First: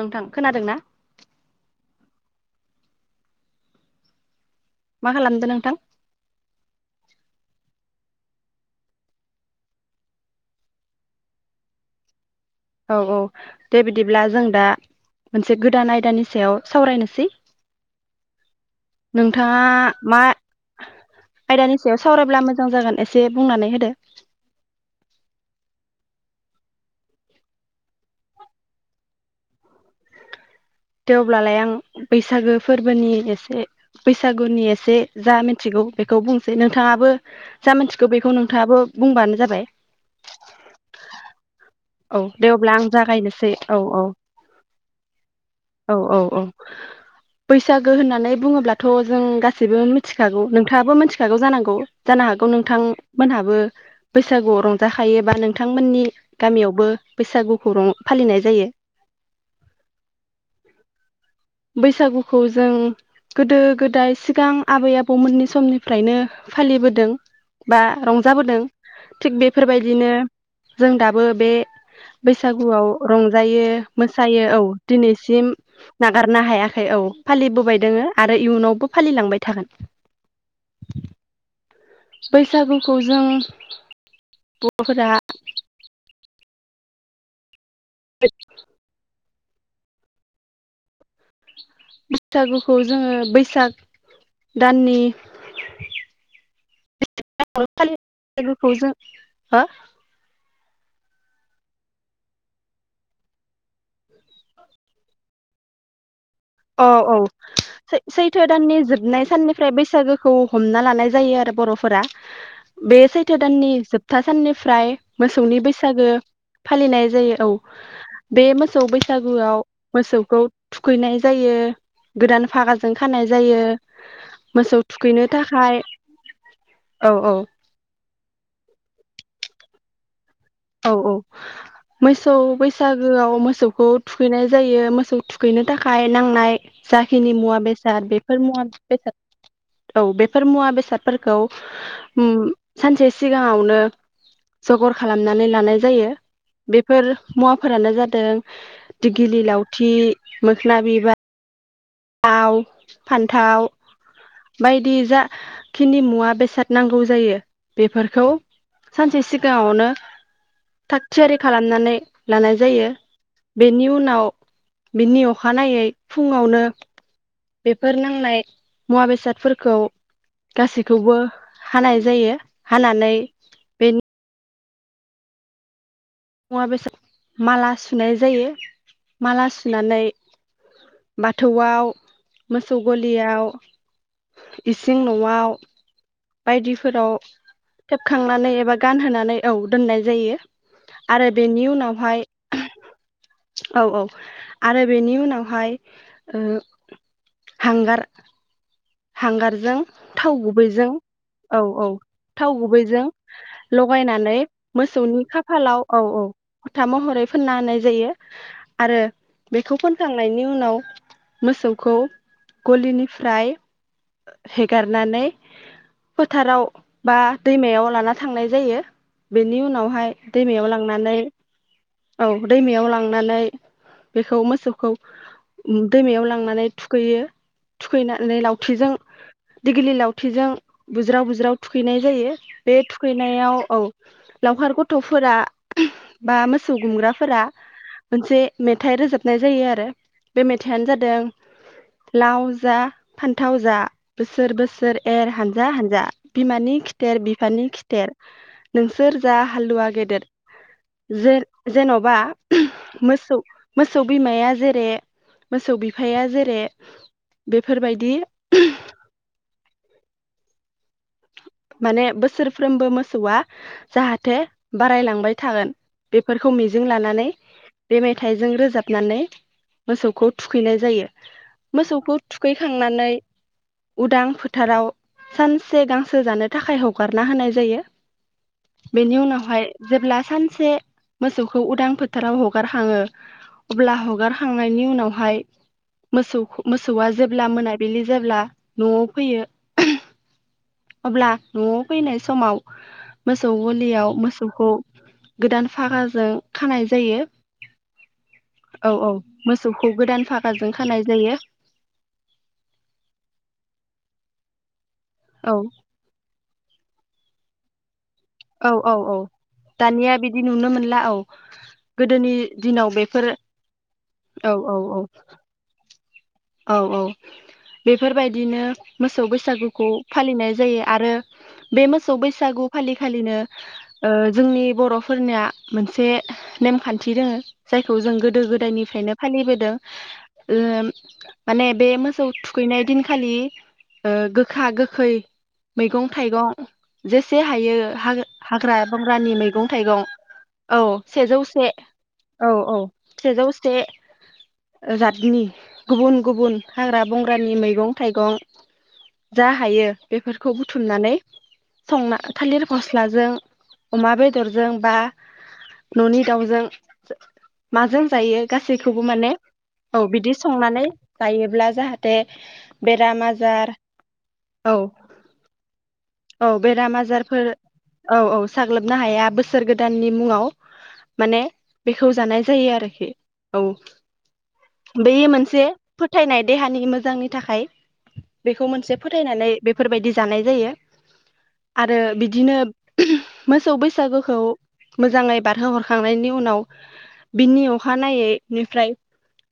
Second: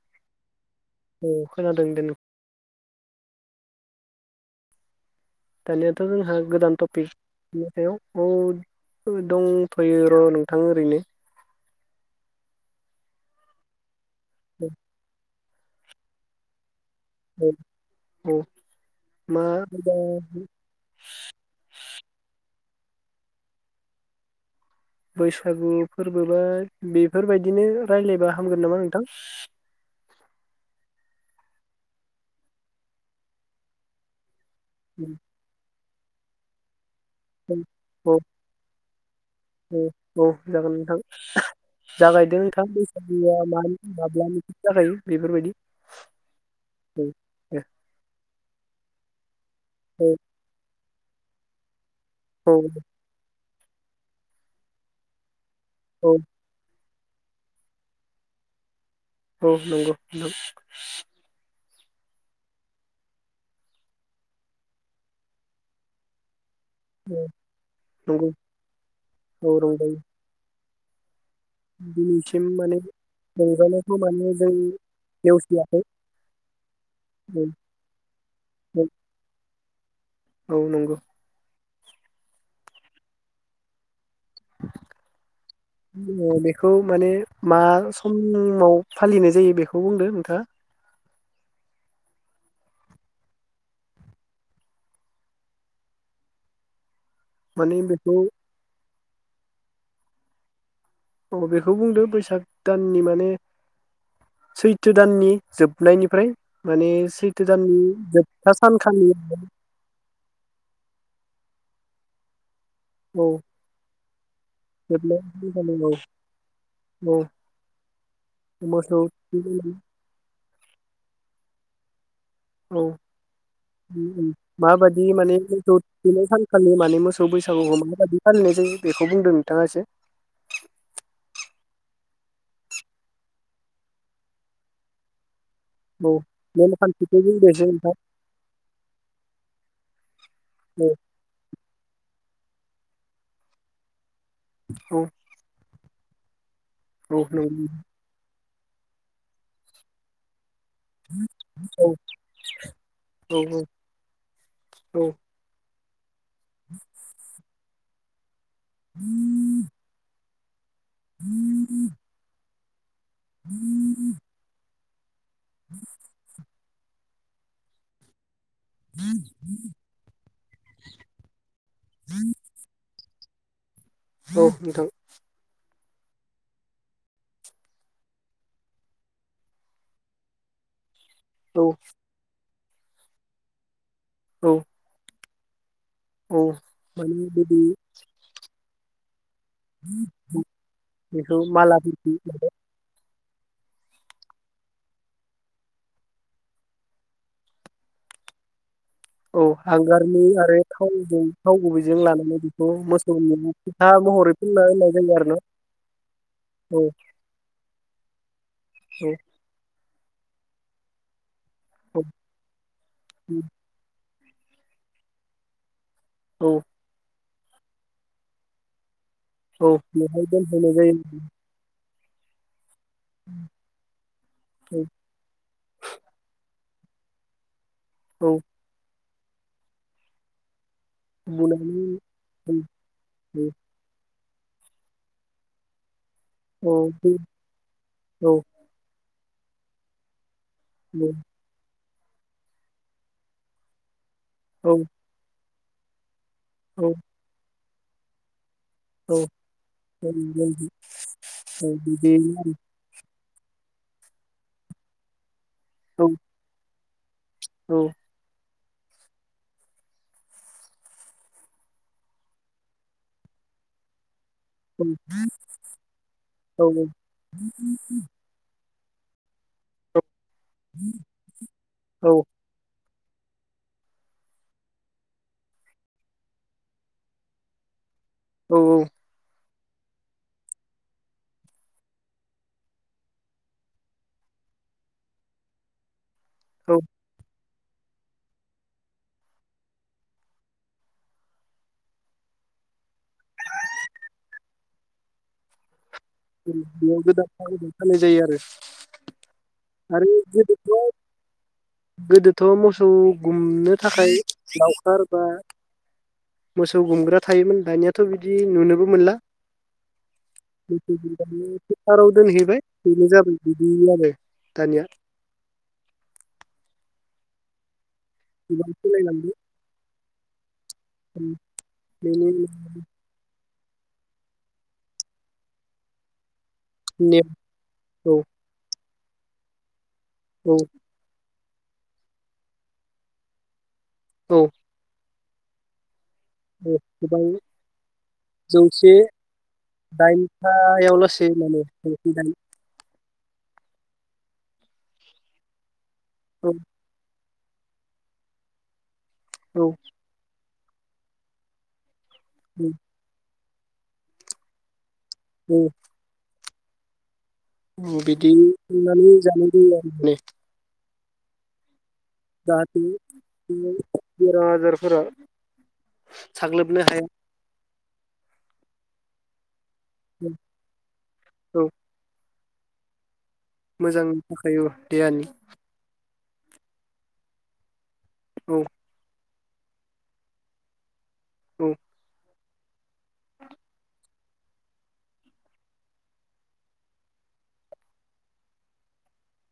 नोंथां खोनादों ना औ खोनादों दे मा खालामदो नोंथां दानियाथ' जोंहा गोदान तपिक मेथायाव औ दंथ'यो र' नोंथां ओरैनो औ औ दे बि दिब्ला जों दा मोनसे गोदान आयदानि सायाव सावरायनोसै औ औ मा नोंथाङा होनबा मा आयदानि सायाव सावरायब्ला मो जां जागोन एसे बुंनानै होदो बैसागु फोरबोबा बेफोरबायदिनो रायलायबा हामगोन नामा नोंथां थेवब्लालाय आं बैसागो फोरबोनि एसे बैसा गोनि एसे जा मिथिगौ बेखौ बुंसै नों थाङाबो जा मिथिखौ औ बेखौ नोंथाङाबो बुंबानो जाबाय औ औ जागोन नोंथां नोंथां औ जागायदो दे अब्ला आं बैसागुआ जागायनोसै मा औ औ माब्लानिफ्राय जागायो बेफोरबायदि औ औ औ औ दे बैसागो होननानै बुङोब्ला थ' जों गा सिबो औ मिथिखागौ नोंङाबो मि‌थि खागौ जानांगौ जानो हागौ नोंथांमोनहाबो बैसागुआव रंजाखायोबा नों थांमोननि औ यावबो बैसागुखौ रं फालिनाय जायो। औ नंगौ। बैसागुखौ जों गोदो गोदाय सिगां आबै आबौ मोन फालिबोदों औ बा नंगौ रंजाबोदों थिग औ रंजायो बेफोरबायदिनो जों दा बो बे दिनैसिम माने बैसागुआव रंजायो रंजानायखौ माने मोसायो जों औ दिनैसिम नेवसियाखै न गारनो हायाखै औ फालिबोबाय दोङो आरो इयुनावबो फालिलांबाय थागोन। औ नंगौ। बैसागुखौ जों बर'फोरा बेखौ माने मा समाव फालिनाय जायो। बेखौ बुंदो नोंथाङा? बैसागुखौ जोङो बैसाग दाननि। माने [unintelligible] बेखौ लोगोखौ जों हो औ बेखौ बुंदो बैसाग दाननि माने सैथो दाननि जोबनायनिफ्राय माने औ औ सैथो दाननि सैथो जोबथा दाननि सानखालि जोबनाय साननिफ्राय बैसागोखौ हमना लानाय जायो आरो बर' फोरा बे औौ सैथो दाननि जोबथा साननिफ्राय जोबनाय मोसौनि सानखालि औ बैसागो फालिनाय जायो औ बे मोसौ बैसागुआव मोसौखौ थुखैयनाय जायो। औ जायो उम उम मोसौ माबादि थुखैनो माने मोसौ थाखाय थनै सानखालि माने औ मोसौ औ बैसागुखौ माबायदि फालिनाय जायो बेखौ बुंदों। थाखाय सै औ औ मोसौ बैसागोआव मोसौखौ थुखैनाय जायो मोसौ थुख गैनो थाखाय औ नांनाय नेमखान्थिखौ जाखिनि बुंदो मुवा एसे नोंथां बेसाद बेफोर मुवा बेसाद औ फोरखौ बेफोर मुवा औ बेसादफोरखौ ओम सानसे सिगाङावनो जगर औ खालामनानै लानाय जायो। बेफोर औ नंगौ मुवाफोरानो जादों दगिलि लावथि मोख्ना बिबार औ दाव औ औ फान्थाव बायदि औ जा खिनि मुवा बेसाद नांगौ जायो बेफोरखौ सानसे सिगाङावनो थाग थियारि खालामनानै लानाय जायो। बेनि उनाव बिनि अ अखानायै फुङावनो बेफोर नांनाय मुवा बेसादफोरखौ गासैखौबो हानाय जायो। हानानै बे औ नोंथां मुवा बेसाद माला सुनाय जायो। माला सुनानै औ बाथौआव मोसौ गलियाव औ इसिं नयाव औ [inaudible] बायदिफोराव माने बिदि थेबखांनानै एबा गान होनानै औ दोननाय जायो। आरो बेखौ बेनि उनावहाय मालाफोरखौ औ औ आरो बेनि उनावहाय ओ हांगार औ हांगारजों हांगारनि थाव आरो गुबैजों थावजों थाव औ औ गुबैजों लानानै थाव बेखौ गुबैजों मोसौनि फथा महरै लगायनानै फुनना होनाय जायो मोसौनि आरो ना खाफालाव औ औ फथा औ महरै फोनना होनाय जायो आरो औ बेखौ फोन फोनखांनायनि उनाव मोसौखौ गलिनिफ्राय हेगारनानै औ फोथाराव बा दैमायाव लाना थांनाय जायो। बेनि औ उनावहाय बेवहाय दैमायाव दोनहैनाय जायो लांनानै औ दैमायाव लांनानै बेखौ औ मोसौखौ उम दैमायाव लांनानै थुखैयो। थुखैनानै औ लाव थिजों दिग्लि लावथिजों बुज्राव बुज्राव बुनानै थुखैनाय जायो। बे थुखैनायाव औ लावखार गथफोरा बा औ मोसौ गुमग्राफोरा औ मोनसे मेथाइ रोजाब नाय जायो आरो। बे मेथाइयानो जादों लाव जा फान्थाव जा बोसोर औ बोसोर एर हान हानजा हानजा बिमानि खिथेर बिफानि खिथ थेर नोंसोर औ जा हालुवा गेदेर। जे जेनबा बिदियैनो मोसौ मोसौ बिमाया जेरै मोसौ आरो बिफाया जेरै बेफोर औ बाय [inaudible] माने बोसोरफ्रोमबो मोसौआ जाहा थे औ बारायलांबाय थागोन बेफोरखौ औ मिजिं लानानै बे मेथाइजों रोजाब नानै मोसौखौ थुखैनाय जायो। मोसौखौ औ थुखैखांनानै उदां फोथाराव सान से गांसो जानो थाखाय हगारना होनाय जायो। औ बेनि उनावहाय जेब्ला सानसे मोसौखौ उदां फोथाराव हगारखाङो अब्ला हगारखांनायनि उनावहाय मोसौ औ मोसौआ जेब्ला मोना बिलि जाब्ला नयाव फैयो। अब्ला नयाव फैनाय समाव मोसौ गलियाव मोसौखौ गोदान फागा बेयाव गोदान फागाजों खानाय जायो आरो औ औ मोसौखौ आरो गोदान फागाजों गोदोथ खानाय जायो गोदोथ मोसौ गुमनो थाखाय लाव खार बा औ मोसौ सौ गुमग्रा थायोमोन। दानिया औ औ औ दानिया बिदि नुनो मोन दुब्लिबारि फोथाराव दोनहैबाय बेनो बेफोर जाबाय बिदि आरो औ औ दानिया। औ औ औ बेफोर बायदिनो गोबां मोसौ सोलायलांबाय बैसागुखौ फालिनाय जायो आरो बे मोसौ बेनि उनाव बैसागु फालिखालिनो ओ जोंनि बर'फोरनिया मोनसे नेमखान्थि नेम दोङो जायखौ जों औ गोदो गोदायनिफ्रायनो फालिबोदों। औ ओ माने बे मोसौ थुखैनाय दिनखालि ओ औ गोखा गोखै मैगं थाइगं औ गोबां जेसे हायो हाग्रा जौसे बंग्रानि मैगं थाइगं औ दाइनथायाव लासै सेजौ माने से जौसे दाइन औ औ सेजौ से जातनि गुबुन औ गुबुन हाग्रा बंग्रानि मैगं थाइगं जा औ हायो। बेफोर खौ बुथुमनानै संना थालिर गस्लाजों अमा बेदरजों बा औ ननि दाउजों [inaudible] औ माजों बिदि जायो गासैखौबो संनानै माने जानाय जायो आरो औ माने बिदि संनानै जायोब्ला जाहाथ ते जाहाथे बेराम बे आजार बेराम औ आजारफोरा औ औ साग्लोबनो बेराम हाया आजारफोर औ औ साग्लोबनो हाया। बो बोसोर गोदाननि मुङाव माने औ बेखौ जानाय जायो आरोखि। औ मोजांनि थाखाय औ देहानि बेयो मोनसे फोथायनाय देहानि मोजांनि थाखाय औ बेखौ मोनसे फोथायनानै बेफोर बायदि जानाय जायो। औ आरो बिद बिदिनो मोसौ बैसागोखौ मोजाङै बारहो हरखांनायनि उनाव बिनि अखानायैनिफ्राय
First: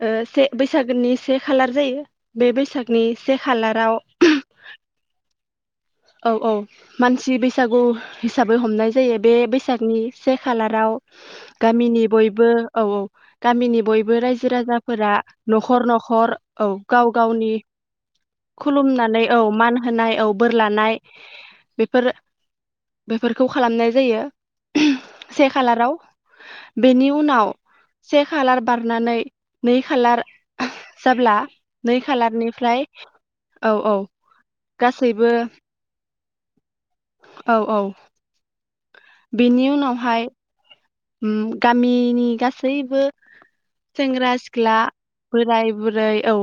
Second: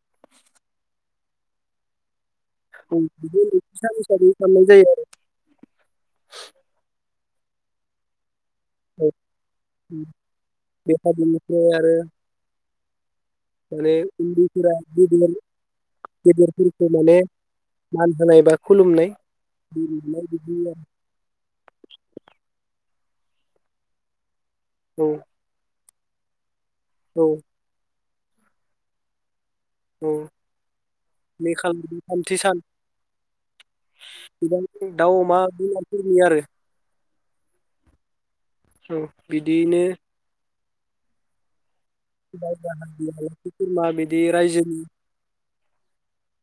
ओ से बैसागोनि से खालार जायो। बे औ‌ बैसागनि से बेबायदि खालाराव सारि सारि खालामनाय जायो आरो। औ औ मानसि बैसागु हिसाबै हमनाय आरो जायो। बे बैसागनि से खालाराव बेहा बेनिफ्राय आरो गामिनि बयबो औ औ गामिनि माने बयबो रायजो उन्दैफोरा राजाफोरा गेदेर नखर नखर औ गेदेरफोरखौ गाव माने गावनि मान होनाय बा खुलुमनाय खुलुमनानै औ मान बोर होनाय लानाय औ बोर बिदि लानाय बेफोर बेफोरखौ खालामनाय जायो। आरो। औ से खालाराव बेनि औ उनाव से खालार बारनानै नै औ खालार जाब्ला बे खालार नै थामथि सान खालारनिफ्राय औ औ गासैबो फोरनि आरो औ औ औ बेनि बिदियैनो उनावहाय हम गामिनि बाय गासैबो बाहागि आलासि खुरमा बिदि सेंग्रा सिख्ला रायजोनि बोराय बुरै औ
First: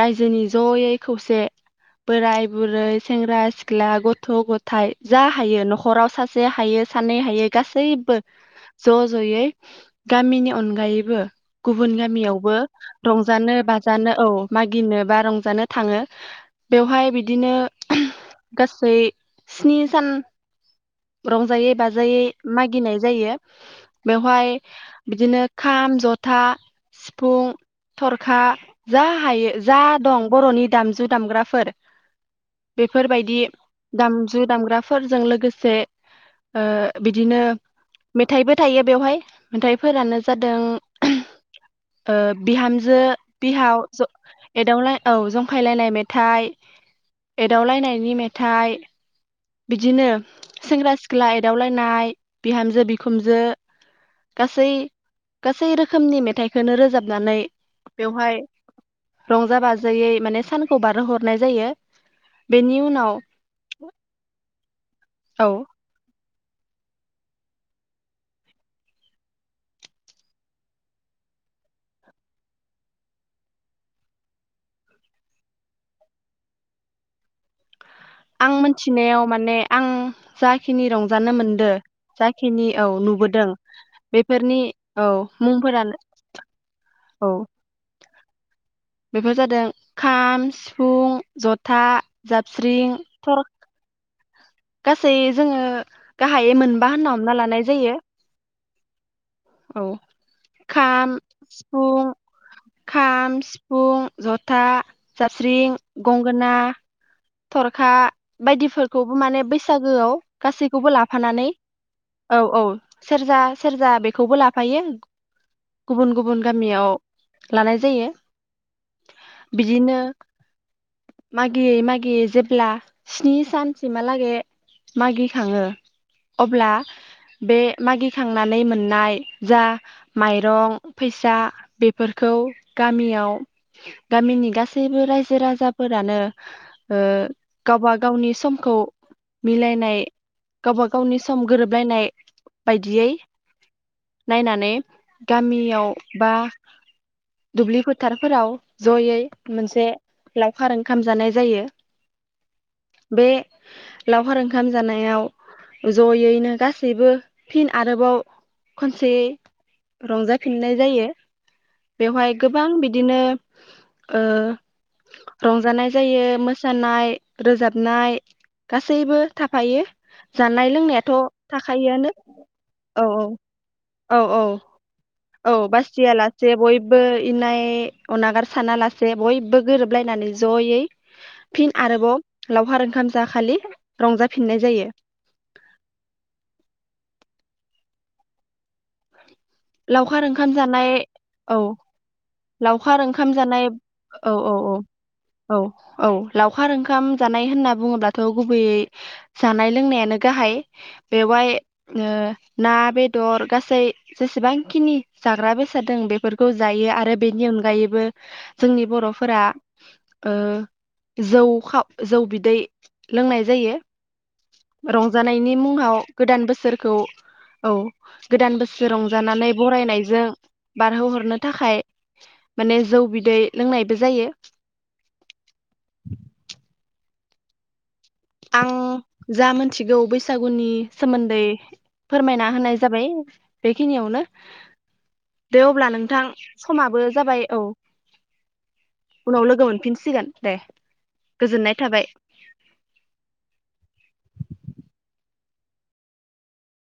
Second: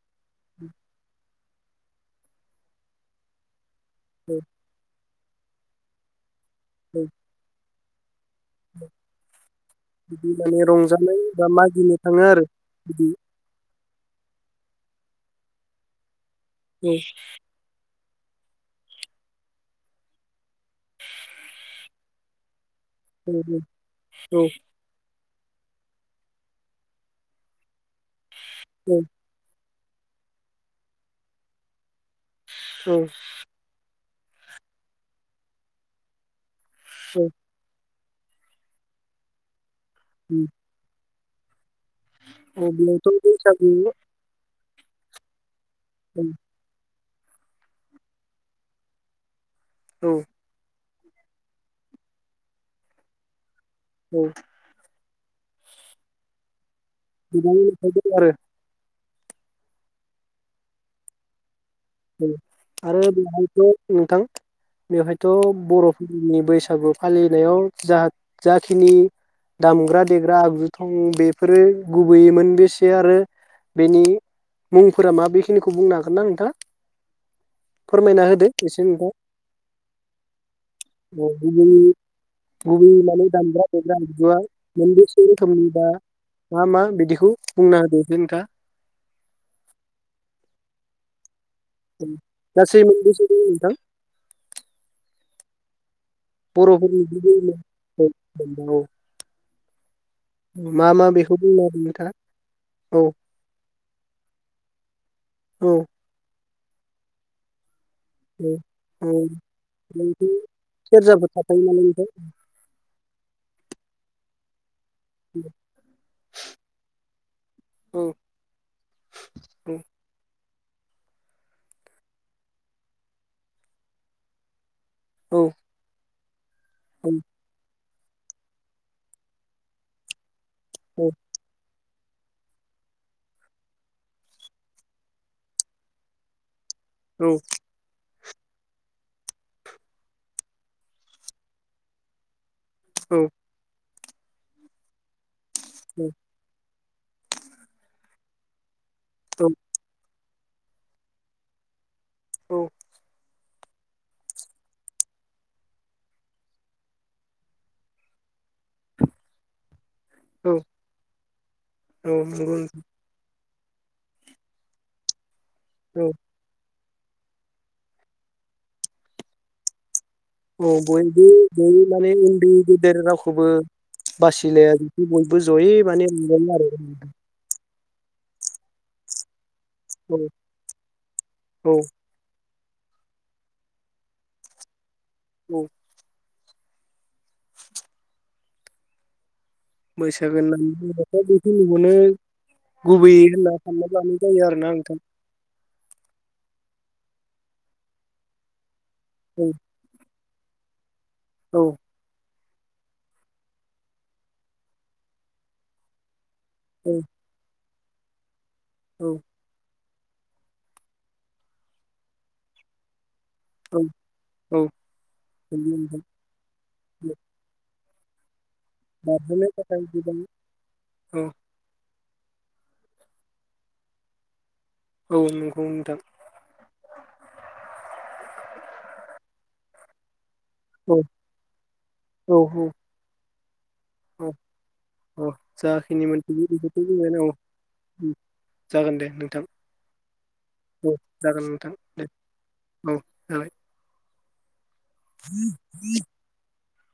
रायजोनि जयै खौसे बोराय बुरै सेंग्रा सिख ला गथ औ गथाय जा हायो नखराव सा से हायो औ सानै हायो गासै सैबो ज जयै बिदि गामिनि माने रंजानाय अनगायैबो बा गुबुन मागिनो थाङो आरो गामियावबो बिदि रंजानो बाजानो औ मा गिनो बा रंजानो थाङो। औ बेवहाय बिदिनो गासै स्नि सान रंजायै बाजायै माग गिनाय जायो। औ औ बेवहाय बिदिनो खाम जथा सिफुं थरखा जा हायो। जा दं बर'नि दामजु दामग्राफोर औ बेफोर बायदि दामजु दामग्राफोरजों लोगोसे ओ औ बिदिनो मेथाइबो थायो बेवहाय मेथाइ फोरानो जादों ओ औ बिहामजो बेयावथ' बैसागु बिहाव जं एदावलाय औ जं खायलायनाय औ मेथाइ एदावलायनायनि मेथाइ बिदिनो औ सेंग्रा सिख ख्ला एदावलायनाय बिहामजो बिखुमजो औ गासै गासै रोखोमनि मेथाइखौनो रोजाब बिनिबो मेथाइ दं आरो। रंजा बाजायै माने सानखौ बारहो हरनाय जायो। बेनि आरो उनाव बेवहायथ नोंथां बेवहायथ औ बर'फोरनि बै सागु फालिनायाव जा जाखिनि दामग्रा देग्रा आगजु दं बेफोरो गुबैयै मोनबेसे आरो बेनि मुंफोरा मा बेखिनिखौ बुंनो हागोन ना नोंथां? फोरमायना होदो आं एसे नोंथां। मोनथिनायाव माने आं जाखिनि रंजानो गुबै मोनदो जाखिनि औ गुबै माने नुबोदों दामग्रा देग्रा आगुआ बेफोरनि औ मोनबेसे रोखोमनि बा मुंफोरानो मा मा औ बिदिखौ बुंना होदो एसे नोंथाङा। बेफोर जादों खाम सिफुं जथा उम गासै‌ जाबस्रिं मोनबोसे दं थर नोंथां? गासै जोङो गाहायै मोनबा बर'फोरनि होनना हमना गुबै लानाय जायो [unintelligible] मोनबा। औ मा खाम बेखौ बुंनो हागोन सिफुं नोंथाङा औ खाम सिफुं जथा जास्रिं औ गंगोना थर खा औ बायदिफोरखौबो माने बैसागोआव औ गासैखौबो सेरजाफोर लाफानानै थाफायो नालाय नोंथां औ औ सेरजा सेरजा बे खौबो लाफायो। गुबुन गुबुन गामियाव लानाय औ जायो। औ बिदिनो मागियै माग गियै जेब्ला स्नि सानसिमहालागै मागि औ खाङो। अब्ला औ बे मागि खांनानै मोननाय जा माइ रं औ फैसा बे फोरखौ गामियाव गामिनि गासैबो रायजो राजाफोरानो ओ‌ गावबा गावनि समखौ मिलायनाय गावबा गावनि सम गोरोबलायनाय बायदियै नायनानै गामियाव बा दुब्लि फोथारफोराव जयै मोनसे लावखार ओंखाम जानाय जायो बे लावखार ओंखाम जानायाव जयैनो गासैबो फिन आरोबाव खनसेयै औ औ रंजाफिननाय जायो बेवहाय नंगौ गोबां नोंथां औ बिदिनो ओ रंजानाय औ जायो मोस सानाय रोजाबनाय गासैबो थाफायो। जानाय औ लोंनायाथ' बयबो जयै थाखायोआनो माने उन्दै गेदेर औ रावखौबो औ औ बासिलाया बिदि बय औ बासिथियालासे बयबो इनाय ए अगार सानालासे बयबो औ गोरोबलायनानै जयै फिन औ आरोबाव लावखार ओंखाम जाखालि रंजाफिननाय जायो औ लावखार बैसागो ओंखाम होननानै जानाय बुंबाथ औ बेखिनिखौनो लावखार गुबैयै ओंखाम होनना जानाय सानना लानाय औ जायो औ आरो औ ना नोंथां। औ औ लावखार ओंखाम जानाय होनना बुङोब्लाथ' गुबैयै औ जानाय लोंनायानो गाहाय बेवहाय औ ओ ना बेदर गासै जेसेबांखिनि जाग्रा बेसाद दों बे फोरखौ जायो औ आरो बेनि अनगायै बो जोंनि बर'फोरा ओ जौ खाव जौ बिदै लोंनाय जायो औ औ रंजानायनि नंगौ मुङाव नोंथां गोदान बोसोरखौ औ गोदान बोस सो बारहोनो रंजानानै थाखाय गोबां बरायनायजों औ बारहोहरनो थाखाय माने जौ बिदै लोंनायबो जायो औ नंगौ नोंथां। आं जा मोनथिगौ बै सागुनि औ सोमोन्दै औ फोरमायना औ। होनाय जाबाय। बेखिनियावनो औ औ दे अब्ला जाखिनि नोंथां मोनथिगौ बेखौथ' समाबो बुंबायानो जाबाय औ जागोन दे नोंथां। उनाव लोगो मोनफिनसिगोन दे औ जागोन नोंथां गोजोननाय दे थाबाय औ जागोन। [unintelligible]